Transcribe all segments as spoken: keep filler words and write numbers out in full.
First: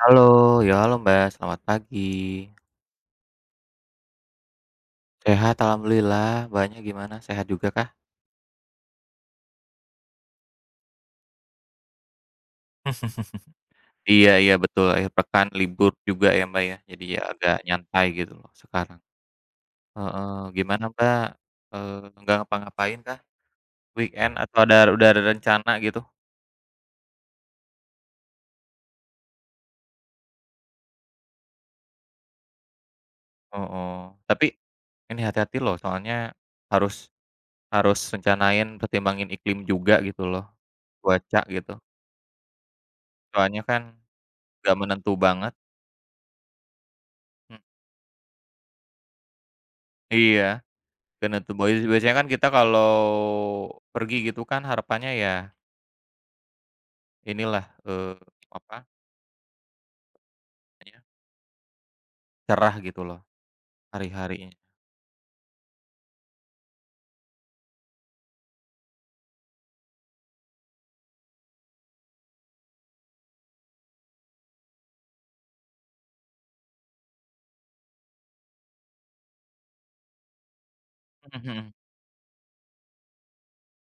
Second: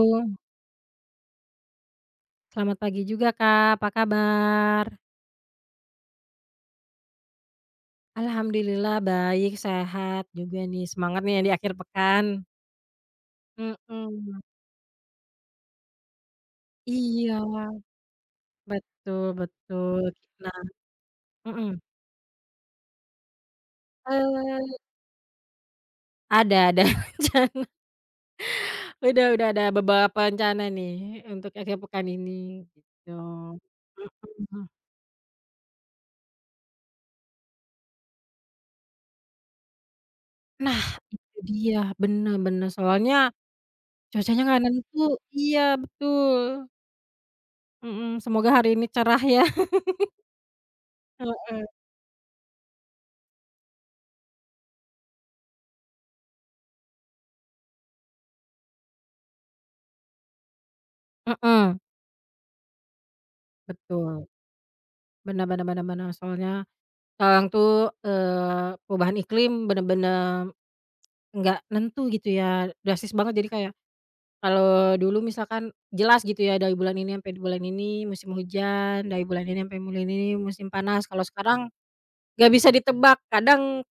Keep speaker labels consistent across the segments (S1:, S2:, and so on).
S1: Halo, ya halo Mbak, selamat pagi.
S2: selamat pagi juga Kak, apa kabar?
S1: Sehat alhamdulillah, Mbaknya gimana, sehat juga kah?
S2: Alhamdulillah baik, sehat juga nih, semangat nih yang di akhir pekan.
S1: Iya
S2: Mhm,
S1: iya betul, akhir pekan libur juga ya Mbak ya, jadi ya
S2: iya,
S1: agak nyantai gitu loh sekarang.
S2: betul betul.
S1: Heeh,
S2: Nah,
S1: gimana Mbak,
S2: mhm,
S1: eee, nggak ngapa-ngapain kah weekend atau ada
S2: eee,
S1: udah ada rencana gitu?
S2: ada ada rencana, udah udah ada beberapa rencana nih untuk akhir pekan ini, gitu.
S1: Oh, tapi
S2: Mhm.
S1: ini hati-hati loh soalnya harus harus rencanain, pertimbangin iklim juga gitu loh,
S2: Nah, itu
S1: cuaca
S2: dia,
S1: gitu,
S2: bener bener, soalnya
S1: soalnya kan
S2: cuacanya nggak
S1: nggak
S2: nentu.
S1: menentu banget.
S2: Iya betul,
S1: Hmm,
S2: mhm, semoga hari ini cerah ya.
S1: iya. Kena tuh
S2: Heeh.
S1: boys biasanya kan kita kalau pergi gitu kan harapannya ya inilah, eee, apa namanya,
S2: Heeh,
S1: cerah gitu loh
S2: betul.
S1: hari-harinya.
S2: Benar-benar benar-benar. Soalnya sekarang tuh, eee, perubahan iklim bener-bener nggak nentu gitu ya, drastis banget. Jadi kayak kalau dulu misalkan jelas gitu ya dari bulan ini sampai bulan ini musim hujan, dari bulan ini sampai bulan ini musim panas. Kalau
S1: Mhm
S2: sekarang
S1: mhm.
S2: nggak bisa ditebak, kadang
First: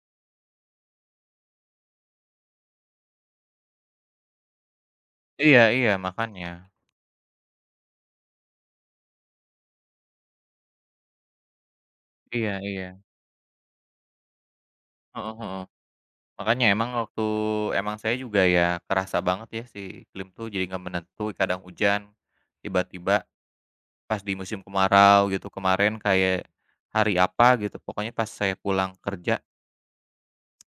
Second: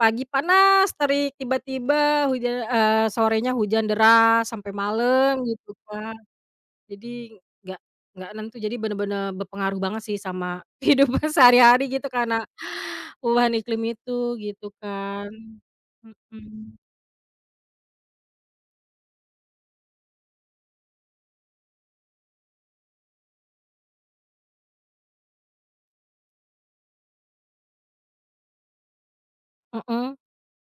S2: pagi panas terik, tiba-tiba huja eee, sorenya hujan deras sampai malam
S1: Iya
S2: gitu
S1: iya
S2: kan.
S1: makanya.
S2: Jadi nggak nggak nentu, jadi bener-bener berpengaruh banget sih sama kehidupan sehari-hari gitu karena
S1: Iya iya.
S2: perubahan iklim itu, gitu kan.
S1: Heeh heeh. Makanya
S2: Mhm,
S1: emang waktu emang saya juga ya kerasa banget ya si iklim tuh jadi nggak menentu, kadang hujan, tiba-tiba pas di musim kemarau gitu kemarin kayak hari apa gitu pokoknya pas saya pulang kerja
S2: heeh,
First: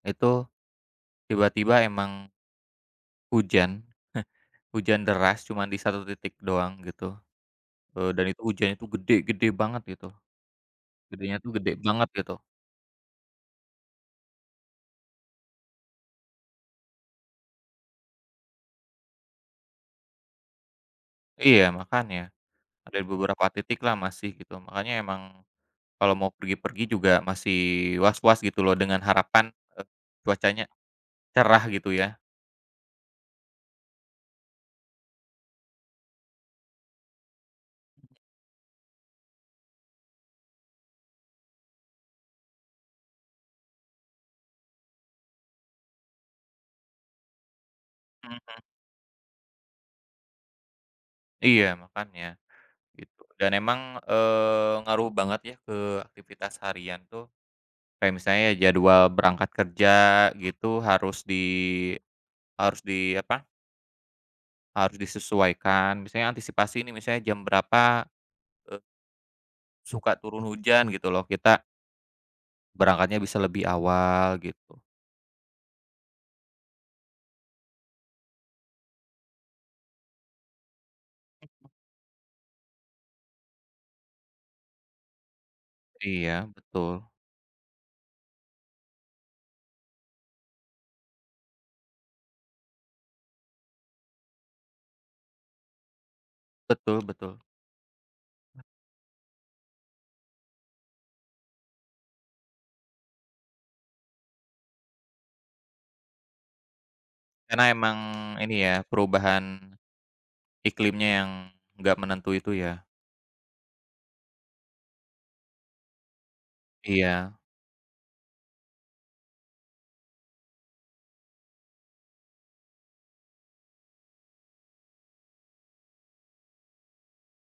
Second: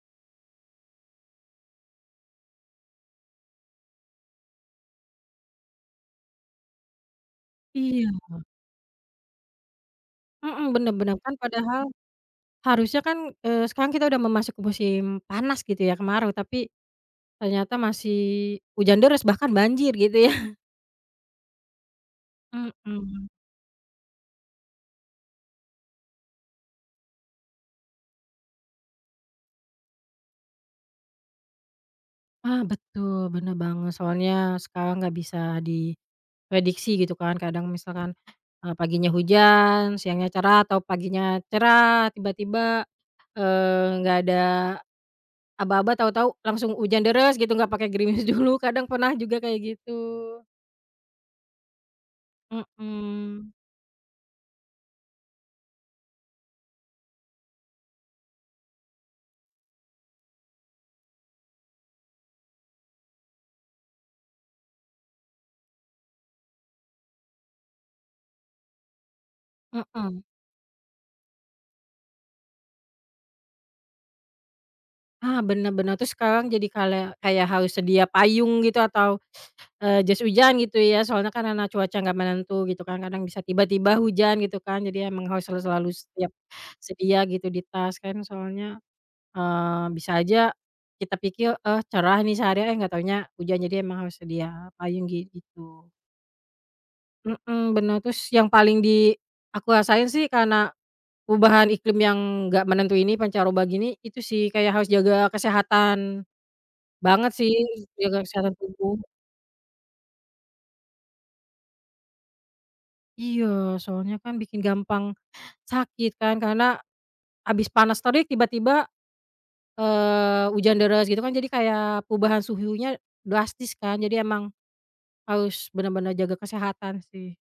S1: itu tiba-tiba emang hujan. Hujan deras cuman di satu titik doang gitu,
S2: iya,
S1: eee, dan itu hujannya tuh gede-gede banget gitu,
S2: mhm, bener bener, kan
S1: gedenya tuh gede
S2: padahal
S1: banget gitu.
S2: harusnya kan, eee, sekarang kita udah memasuki musim panas gitu ya, kemarau, tapi ternyata masih hujan deras, bahkan banjir gitu ya.
S1: Iya makanya, ada
S2: Mhm.
S1: beberapa titik lah masih gitu, makanya emang kalau mau pergi-pergi juga masih was-was gitu loh dengan harapan, eee, cuacanya cerah gitu ya.
S2: Ah, betul, bener banget, soalnya sekarang nggak bisa di prediksi gitu kan kadang misalkan, eee, paginya hujan, siangnya cerah, atau paginya cerah tiba-tiba, eee, nggak ada aba-aba tahu-tahu langsung hujan deres gitu nggak pakai gerimis dulu
S1: Mhm,
S2: kadang pernah juga kayak gitu.
S1: iya makanya, gitu. Dan
S2: Mhm,
S1: emang, eee, ngaruh banget ya ke aktivitas harian tuh, kayak misalnya ya jadwal berangkat kerja gitu harus di harus di apa harus disesuaikan, misalnya antisipasi ini misalnya jam berapa, eee, suka
S2: mhm.
S1: turun hujan gitu loh, kita berangkatnya bisa lebih awal gitu.
S2: Ah, bener bener terus sekarang jadi kale kayak harus sedia payung gitu atau, eee, jas hujan gitu ya soalnya kan karena cuaca nggak menentu gitu kan kadang bisa tiba-tiba hujan gitu kan jadi emang harus selalu selalu setiap
S1: Iya, betul.
S2: sedia gitu di tas kan soalnya Eee, bisa aja kita pikir, "Eh, cerah nih seharian," eh, nggak taunya hujan. Jadi emang harus sedia payung gitu.
S1: Betul betul.
S2: Mhm, bener. Terus yang paling di aku rasain sih karena perubahan iklim yang nggak menentu ini, pancaroba gini, itu sih kayak harus jaga kesehatan banget sih,
S1: Karena emang
S2: jaga kesehatan
S1: ini ya,
S2: tubuh.
S1: perubahan iklimnya yang nggak menentu itu ya.
S2: Iya, soalnya kan bikin gampang sakit kan karena
S1: Iya,
S2: abis panas terik tiba-tiba, eee, hujan deras gitu kan jadi kayak perubahan suhunya drastis kan. Jadi emang harus benar-benar jaga kesehatan sih,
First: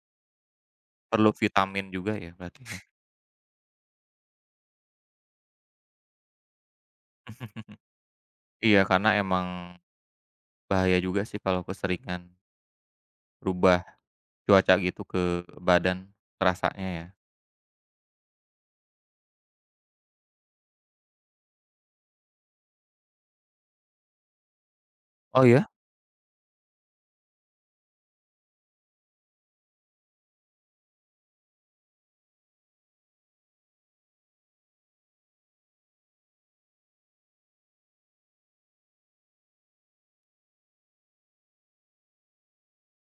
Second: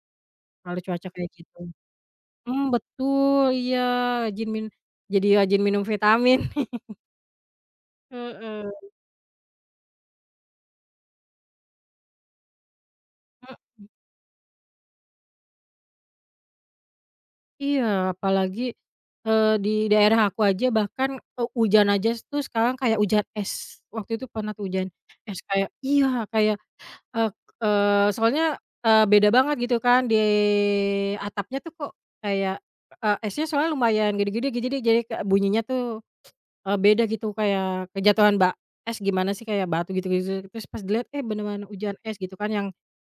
S2: kalau cuaca kayak
S1: perlu
S2: gitu.
S1: vitamin juga ya berarti
S2: Mmm,
S1: ya.
S2: betul, iya, rajin min jadi rajin minum vitamin. Heeh,
S1: Iya, karena emang bahaya juga sih kalau keseringan berubah
S2: mhm.
S1: cuaca gitu ke badan, terasanya ya.
S2: Iya, apalagi, eee, di daerah aku aja bahkan, eee, hujan aja s tuh sekarang kayak hujan es. Waktu itu pernah tuh hujan es
S1: Oh ya?
S2: kayak iya, kayak, eee eee, soalnya, eee, beda banget gitu kan di atapnya tuh kok kayak, eee, esnya soalnya lumayan gede-gede gi jadi jadi kayak bunyinya tuh Eee, beda gitu kayak kejatuhan ba es gimana sih kayak batu gitu-gitu, terus pas dilihat, eh, beneran hujan es gitu kan yang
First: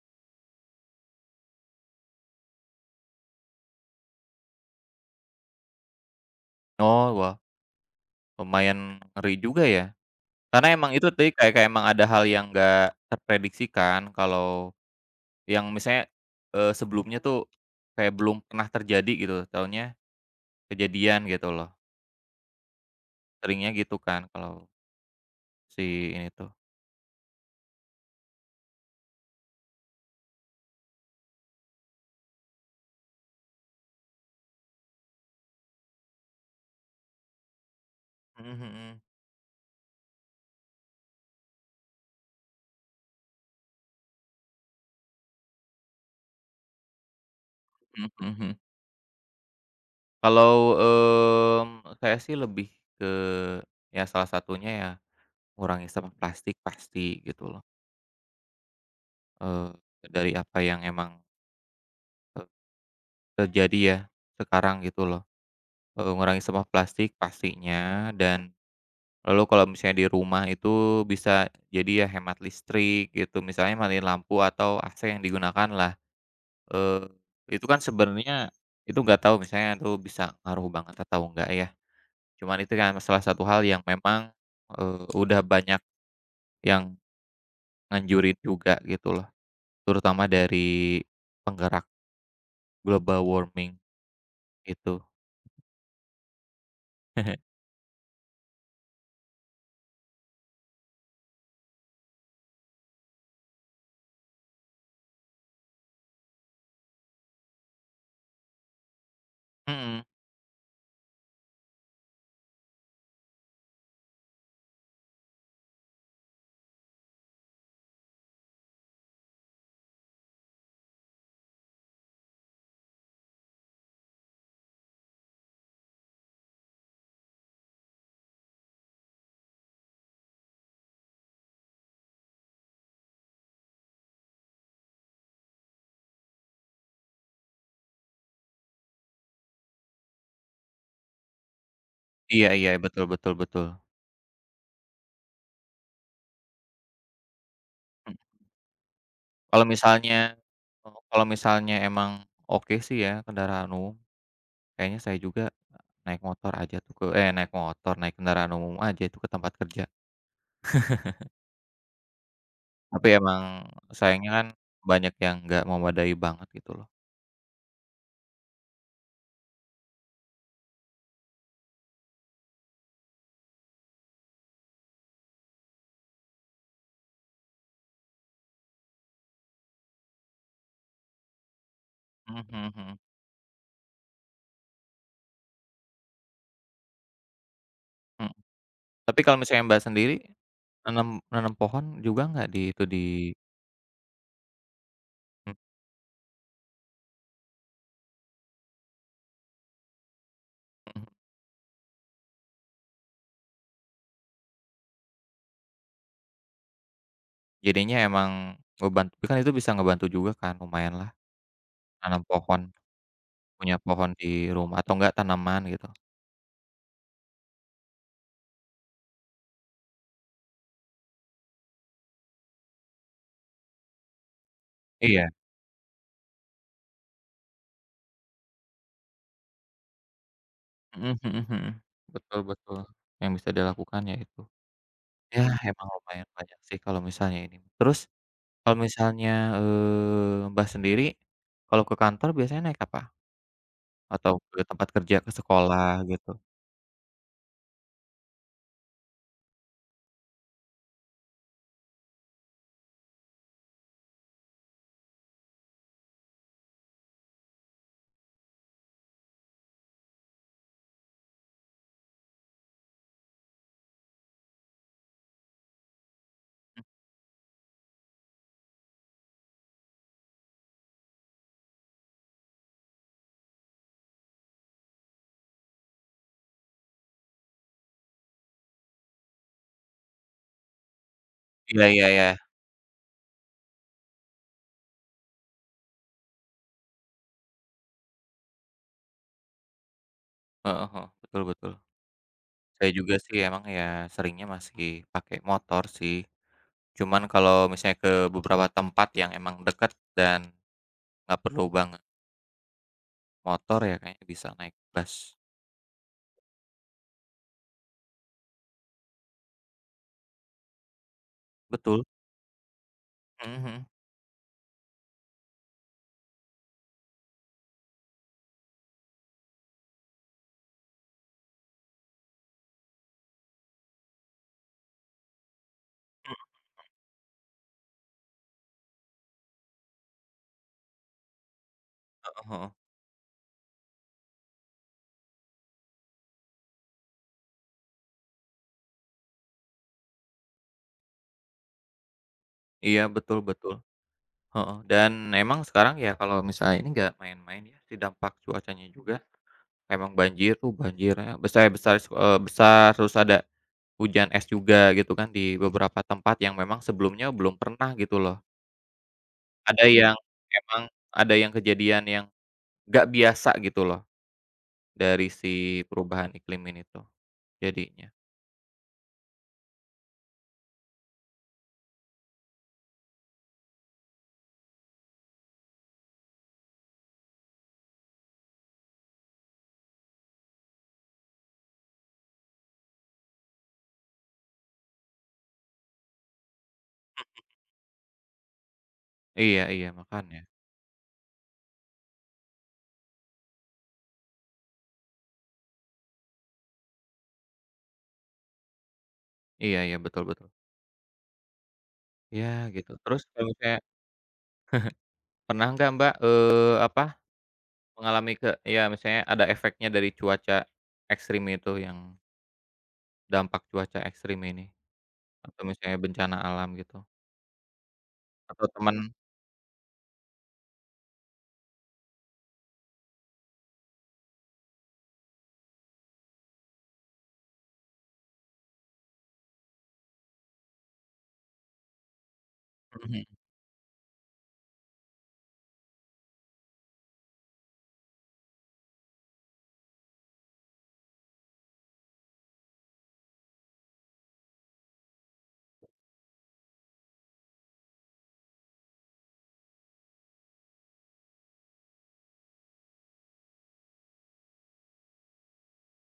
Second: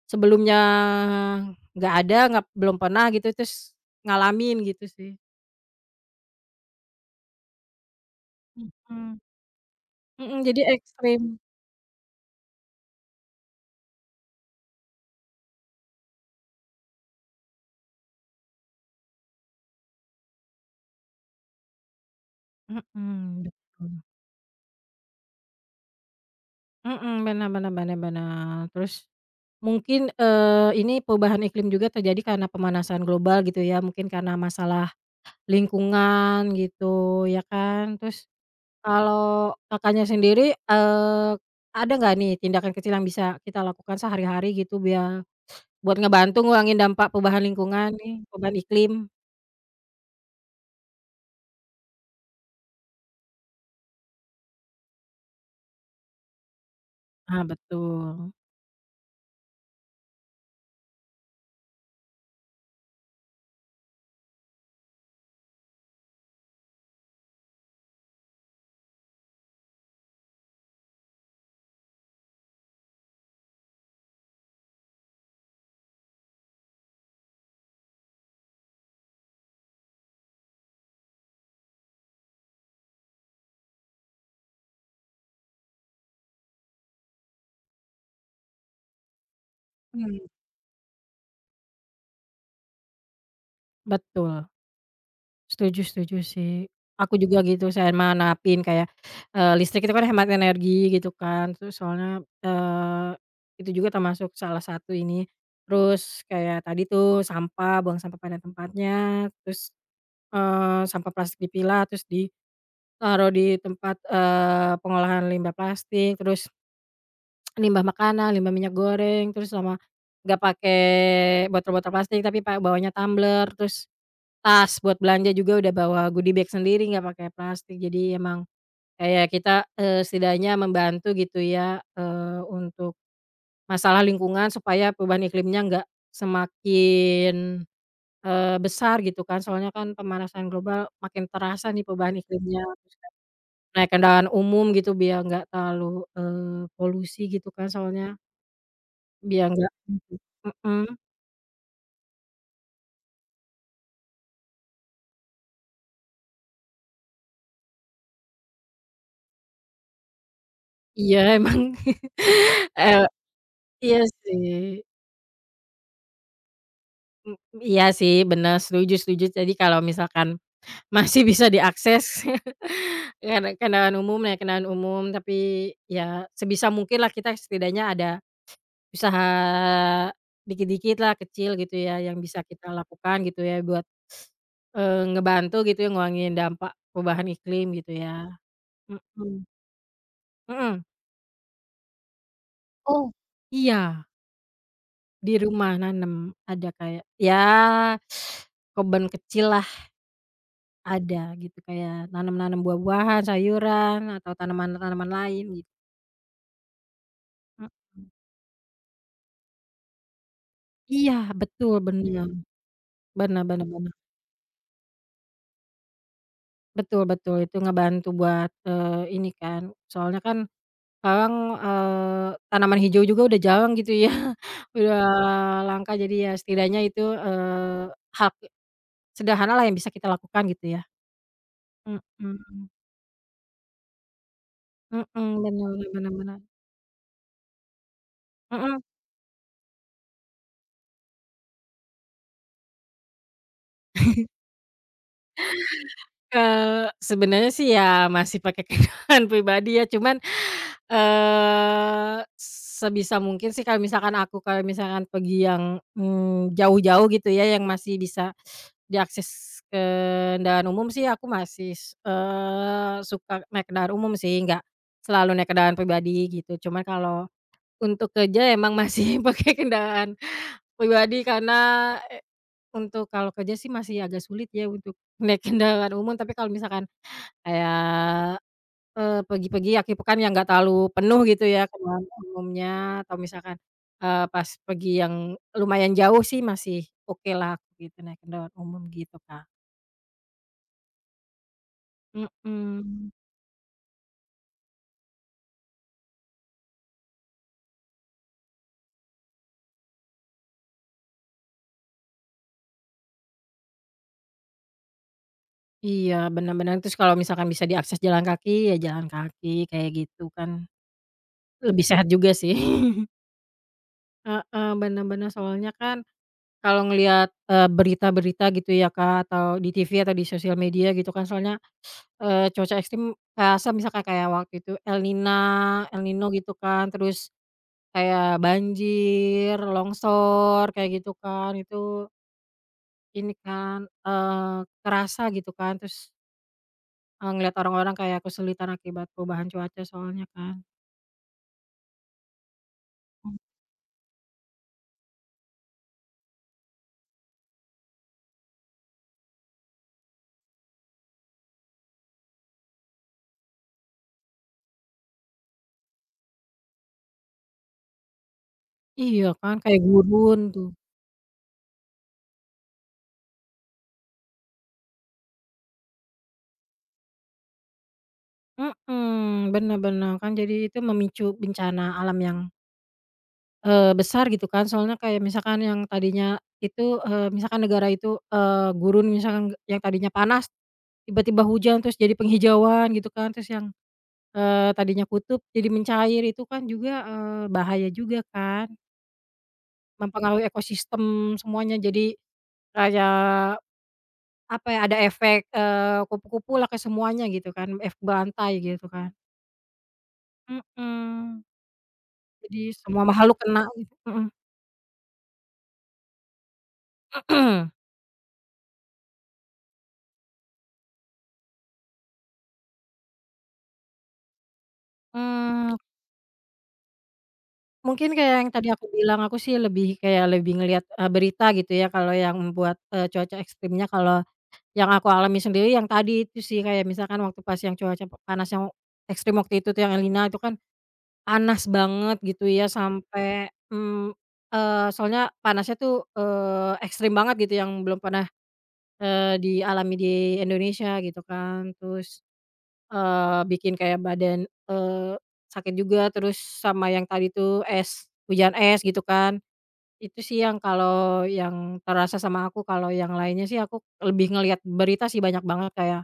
S2: sebelumnya nggak ada, nggak belum pernah gitu, terus ngalamin gitu sih.
S1: Oh, wah lumayan
S2: Mhm.
S1: ngeri juga ya.
S2: Mhm, jadi
S1: Karena emang itu
S2: ekstrim.
S1: tadi kayak kayak emang ada hal yang nggak terprediksikan kalau yang misalnya, eee, sebelumnya tuh kayak belum pernah terjadi gitu, taunya kejadian gitu loh,
S2: Mhm,
S1: seringnya
S2: betul.
S1: gitu kan kalau si ini tuh.
S2: Mhm, benar benar benar benar. Terus mungkin, eee, ini perubahan iklim juga terjadi karena pemanasan global gitu ya, mungkin karena masalah lingkungan gitu ya kan, terus
S1: Mhm mhm.
S2: kalau Kakaknya sendiri, eee, ada nggak nih tindakan kecil yang bisa kita lakukan sehari-hari gitu biar buat ngebantu ngurangin dampak perubahan lingkungan
S1: Mhm
S2: nih,
S1: mhm
S2: perubahan
S1: mhm.
S2: iklim?
S1: Kalau, mmm, saya sih lebih ke ya salah satunya ya ngurangi sampah plastik pasti
S2: Ah,
S1: gitu loh,
S2: betul.
S1: eee, dari apa yang emang, eee, terjadi ya sekarang gitu loh, eee, ngurangi sampah plastik pastinya dan lalu kalau misalnya di rumah itu bisa jadi ya hemat listrik gitu, misalnya matiin lampu atau A C yang digunakan lah. Eee, itu kan sebenarnya itu nggak tahu misalnya itu bisa ngaruh banget atau enggak ya, cuman itu kan salah satu hal yang memang, eee, udah banyak yang nganjurin juga gitu loh,
S2: Mmm.
S1: terutama dari penggerak global warming
S2: Betul.
S1: itu.
S2: Setuju setuju sih. Aku juga gitu sama nerapin kayak, eee, listrik itu kan hemat energi gitu kan, terus soalnya, eee, itu juga termasuk salah satu ini. Terus kayak tadi tuh sampah, buang sampah pada tempatnya, terus,
S1: Mhm,
S2: eee, sampah plastik dipilah terus di taruh di tempat, eee, pengolahan limbah plastik, terus limbah makanan, limbah minyak goreng, terus sama nggak pakai botol-botol plastik tapi pa bawanya tumbler, terus tas buat belanja juga udah bawa goodie bag sendiri nggak pakai plastik. Jadi emang kayak kita, eee, setidaknya membantu gitu ya, eee, untuk masalah lingkungan supaya perubahan iklimnya nggak semakin, eee, besar gitu kan. Soalnya kan pemanasan global makin terasa nih perubahan
S1: iya
S2: iklimnya.
S1: iya, betul betul betul.
S2: Naik kendaraan umum gitu biar nggak terlalu, eee, polusi gitu kan soalnya,
S1: Mhm,
S2: biar
S1: kalau
S2: nggak
S1: misalnya
S2: mhm,
S1: kalau misalnya emang oke sih ya kendaraan umum. Kayaknya saya juga naik motor aja tuh ke eh, naik motor, naik kendaraan umum aja itu ke tempat kerja.
S2: iya emang, eee,
S1: Tapi emang
S2: iya
S1: sayangnya kan
S2: sih,
S1: banyak yang nggak memadai banget gitu loh.
S2: m iya sih bener setuju setuju jadi kalau misalkan masih bisa diakses kenda kendaraan umum, naik kendaraan umum tapi ya sebisa mungkinlah kita setidaknya ada usaha dikit-dikitlah kecil gitu ya yang
S1: Mhm
S2: bisa
S1: mhm
S2: kita
S1: mhm,
S2: lakukan gitu ya buat, eee, ngebantu gitu ya ngurangin dampak perubahan iklim gitu ya.
S1: mhm. Tapi kalau
S2: Mhm
S1: misalnya Mbak sendiri
S2: mhm.
S1: nanam nanam pohon juga nggak di itu di
S2: Oh. Iya, di
S1: mhm
S2: rumah nanem ada kayak ya kebun kecil lah
S1: mhm,
S2: ada gitu, kayak nanam-nanam buah-buahan, sayuran, atau tanaman-tanaman lain gitu,
S1: jadinya
S2: mhm.
S1: emang ngebantu kan itu bisa ngebantu juga kan lumayan lah
S2: Iya betul,
S1: nanam
S2: bener
S1: pohon,
S2: bener bener
S1: punya
S2: bener,
S1: pohon di rumah atau enggak tanaman gitu.
S2: betul betul itu ngebantu buat, eee, ini kan, soalnya kan sekarang, eee, tanaman hijau juga udah jarang gitu ya, udah
S1: Iya,
S2: langka jadi ya setidaknya itu, eee, hak sederhana lah yang bisa kita lakukan gitu ya.
S1: mhm mhm mhm, betul
S2: Mhm,
S1: betul, yang bisa dilakukan ya itu.
S2: mhm,
S1: Ya,
S2: bener
S1: emang
S2: bener
S1: lumayan
S2: bener
S1: banyak sih kalau misalnya ini. Terus kalau
S2: mhm,
S1: misalnya, eee, Mbah sendiri kalau ke kantor biasanya naik apa? Atau ke tempat kerja, ke sekolah gitu?
S2: eee, sebenarnya sih ya masih pakai kendaraan pribadi ya cuman, eee, sebisa mungkin sih kalau misalkan aku kalau misalkan pergi yang, mmm, jauh-jauh gitu ya yang masih bisa diakses kendaraan umum sih aku masih, eee, suka naik kendaraan umum sih nggak selalu naik kendaraan pribadi gitu cuman kalau untuk kerja emang masih pakai kendaraan pribadi karena untuk kalau kerja sih masih agak sulit ya untuk naik kendaraan umum, tapi kalau misalkan kayak, eee, pergi-pergi akhir pekan yang nggak terlalu penuh gitu ya
S1: Iya
S2: kendaraan
S1: iya iya,
S2: umumnya atau misalkan, eee, pas pergi yang lumayan jauh sih masih okelah gitu naik kendaraan umum gitu, Kak.
S1: heeh heeh, betul betul. Saya
S2: Mhm.
S1: juga sih emang ya seringnya masih pakai motor sih. Cuman kalau misalnya ke beberapa tempat yang emang dekat dan nggak perlu banget motor ya kayaknya bisa naik bus.
S2: Iya, bener bener, terus kalau misalkan bisa diakses jalan kaki, ya jalan kaki kayak gitu kan, lebih
S1: Betul,
S2: sehat juga sih.
S1: mhm mhm,
S2: Heeh, bener bener, soalnya kan kalau ngelihat, eee, berita-berita gitu ya, Kak, atau di T V atau di sosial media gitu kan soalnya, eee, cuaca ekstrim kerasa misalkan kayak waktu itu El Nina El Nino
S1: mhm,
S2: gitu kan, terus kayak banjir, longsor kayak gitu kan, itu
S1: heeh heeh.
S2: ini kan, eee, kerasa gitu kan, terus, eee, ngelihat orang-orang kayak kesulitan akibat perubahan cuaca soalnya kan.
S1: Iya,
S2: Mmm.
S1: betul betul. Heeh, dan emang sekarang ya kalau misalnya ini nggak main-main ya si dampak cuacanya juga, emang banjir tuh banjirnya besar-besar, eee, besar terus ada hujan es juga gitu kan di beberapa tempat yang memang sebelumnya belum pernah gitu loh.
S2: Iya kan, kayak
S1: Ada yang
S2: gurun tuh.
S1: emang ada yang kejadian yang nggak biasa gitu loh dari si perubahan iklim ini tuh jadinya.
S2: Mhm, bener bener, kan jadi itu memicu bencana alam yang Eee, besar gitu kan soalnya kayak misalkan yang tadinya itu, eee, misalkan negara itu, eee, gurun misalkan yang tadinya panas, tiba-tiba hujan terus jadi penghijauan gitu kan terus yang, eee, tadinya kutub jadi mencair itu kan juga, eee, bahaya juga kan
S1: Iya iya makanya.
S2: mempengaruhi ekosistem semuanya jadi kayak apa ya ada efek, eee, kupu-kupu lah ke semuanya gitu kan efek bantai gitu kan,
S1: Iya iya betul betul.
S2: mhm,
S1: Ya
S2: jadi
S1: gitu
S2: semua
S1: terus
S2: makhluk
S1: kalau
S2: kena
S1: misalnya
S2: gitu, mhm.
S1: pernah nggak Mbak, eee, apa mengalami ke iya, misalnya ada efeknya dari cuaca ekstrim itu, yang dampak cuaca ekstrim ini, atau
S2: Mmm.
S1: misalnya bencana alam gitu,
S2: Mungkin kayak yang
S1: atau
S2: tadi aku
S1: teman
S2: bilang, aku sih lebih kayak lebih ngelihat, eee, berita gitu ya kalau yang membuat, eee, cuaca ekstrimnya. Kalau yang aku alami sendiri yang tadi itu sih, kayak misalkan waktu pas yang cuaca panas yang ekstrim waktu itu tuh yang Elina itu kan panas banget gitu ya
S1: mhm
S2: sampai, mmm, eee, soalnya panasnya tuh, eee, ekstrim banget gitu yang belum pernah, eee, dialami di Indonesia gitu kan. Terus Eee, bikin kayak badan, eee, sakit juga, terus sama yang tadi tuh es, hujan es gitu kan. Itu sih yang kalau yang terasa sama aku, kalau yang lainnya sih aku lebih ngelihat berita sih banyak banget kayak,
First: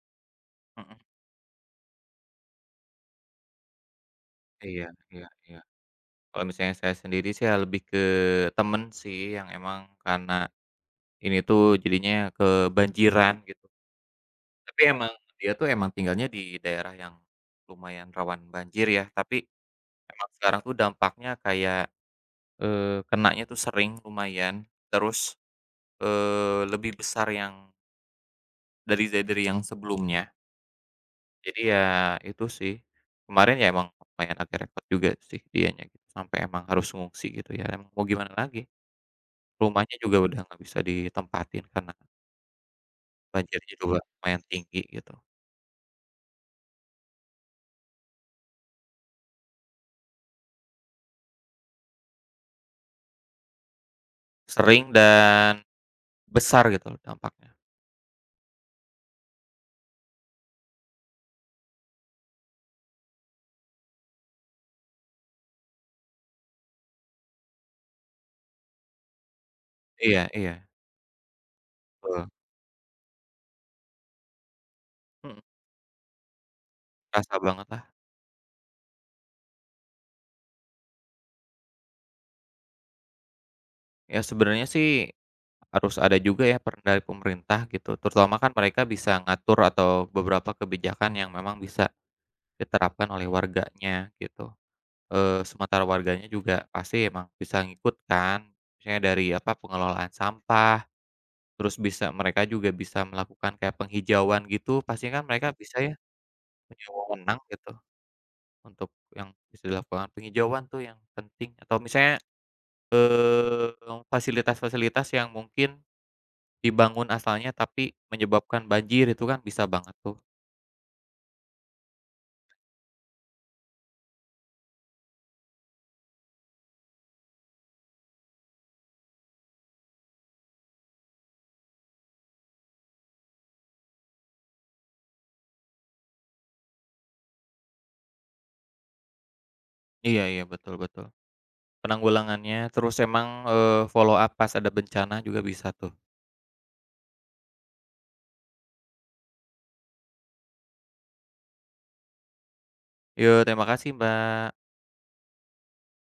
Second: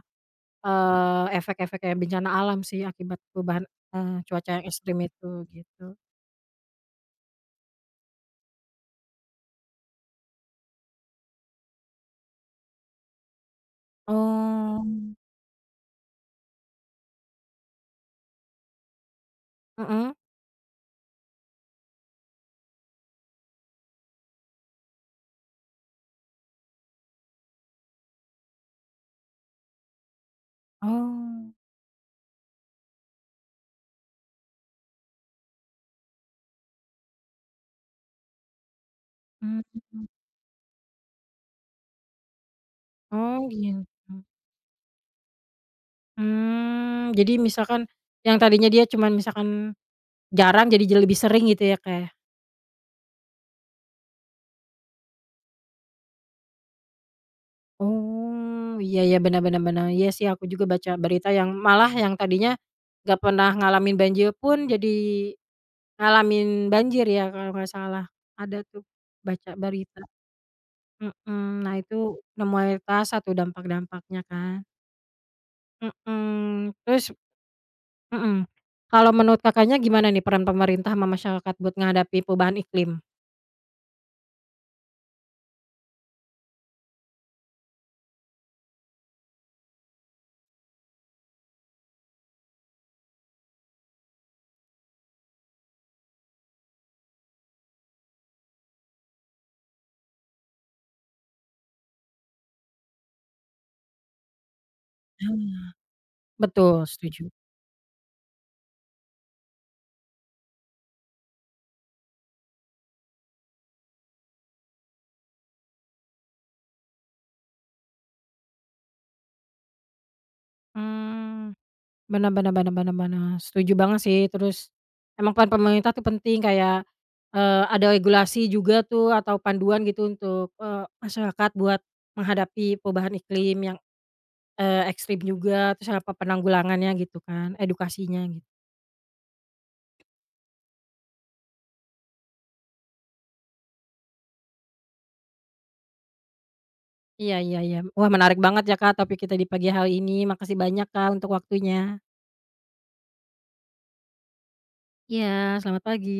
S1: mhm.
S2: eee, efek-efek kayak bencana alam sih akibat perubahan, eee, cuaca yang
S1: Iya
S2: ekstrim
S1: iya
S2: itu,
S1: iya.
S2: gitu.
S1: Kalau misalnya saya sendiri sih ya lebih ke temen sih, yang emang karena ini tuh jadinya kebanjiran gitu. Tapi
S2: Oh.
S1: emang dia tuh emang tinggalnya di daerah yang lumayan rawan banjir ya, tapi
S2: Mhm.
S1: emang sekarang tuh dampaknya kayak, eee, kenanya tuh sering lumayan, terus Eee, lebih besar yang dari dari dari yang sebelumnya.
S2: Oh.
S1: Jadi ya itu sih, kemarin ya emang lumayan agak repot juga sih dianya gitu, sampai emang harus ngungsi gitu ya, emang mau gimana lagi, rumahnya
S2: Mhm.
S1: juga udah nggak bisa ditempatin karena
S2: Oh,
S1: banjirnya
S2: gitu.
S1: juga lumayan tinggi gitu.
S2: Mmm, jadi misalkan yang tadinya dia cuman misalkan jarang jadi jadi lebih sering gitu ya, Kak, ya?
S1: Sering dan besar gitu loh dampaknya.
S2: Oh, iya iya, benar benar benar. Iya sih aku juga baca berita yang malah yang tadinya nggak pernah ngalamin banjir pun jadi ngalamin banjir ya kalau nggak salah. Ada tuh baca berita,
S1: Iya iya,
S2: mhm. Nah itu
S1: betul.
S2: udah mulai terasa tuh dampak-dampaknya kan,
S1: Mhm,
S2: mhm. Terus
S1: kerasa banget lah.
S2: mhm, kalau menurut Kakaknya gimana nih peran pemerintah sama masyarakat buat menghadapi perubahan iklim?
S1: Ya sebenarnya sih harus ada juga ya peran dari pemerintah gitu, terutama kan mereka bisa ngatur atau beberapa kebijakan yang memang bisa diterapkan oleh warganya gitu, eee, sementara warganya juga pasti emang bisa ngikut kan, misalnya dari apa, pengelolaan sampah, terus bisa mereka juga bisa melakukan kayak penghijauan gitu, pastinya kan mereka
S2: Mmm.
S1: bisa ya punya
S2: Betul, setuju.
S1: wewenang gitu untuk yang bisa dilakukan penghijauan tuh yang penting atau misalnya, eee, fasilitas-fasilitas yang mungkin dibangun asalnya tapi menyebabkan banjir itu kan bisa banget tuh.
S2: Mmm. Bener bener bener bener bener, setuju banget sih, terus emang peran pemerintah tuh penting kayak, eee, ada regulasi juga tuh atau panduan gitu untuk, eee, masyarakat buat menghadapi perubahan iklim yang, eee, ekstrim juga, terus apa penanggulangannya gitu kan, edukasinya gitu.
S1: Iya iya, betul betul. Penanggulangannya, terus emang, eee, follow up pas ada bencana juga bisa tuh.
S2: Iya iya iya, wah menarik banget ya Kak topik kita di pagi hari ini, makasih banyak Kak untuk waktunya.
S1: Yo, terima kasih, Mbak.
S2: Iya, selamat pagi.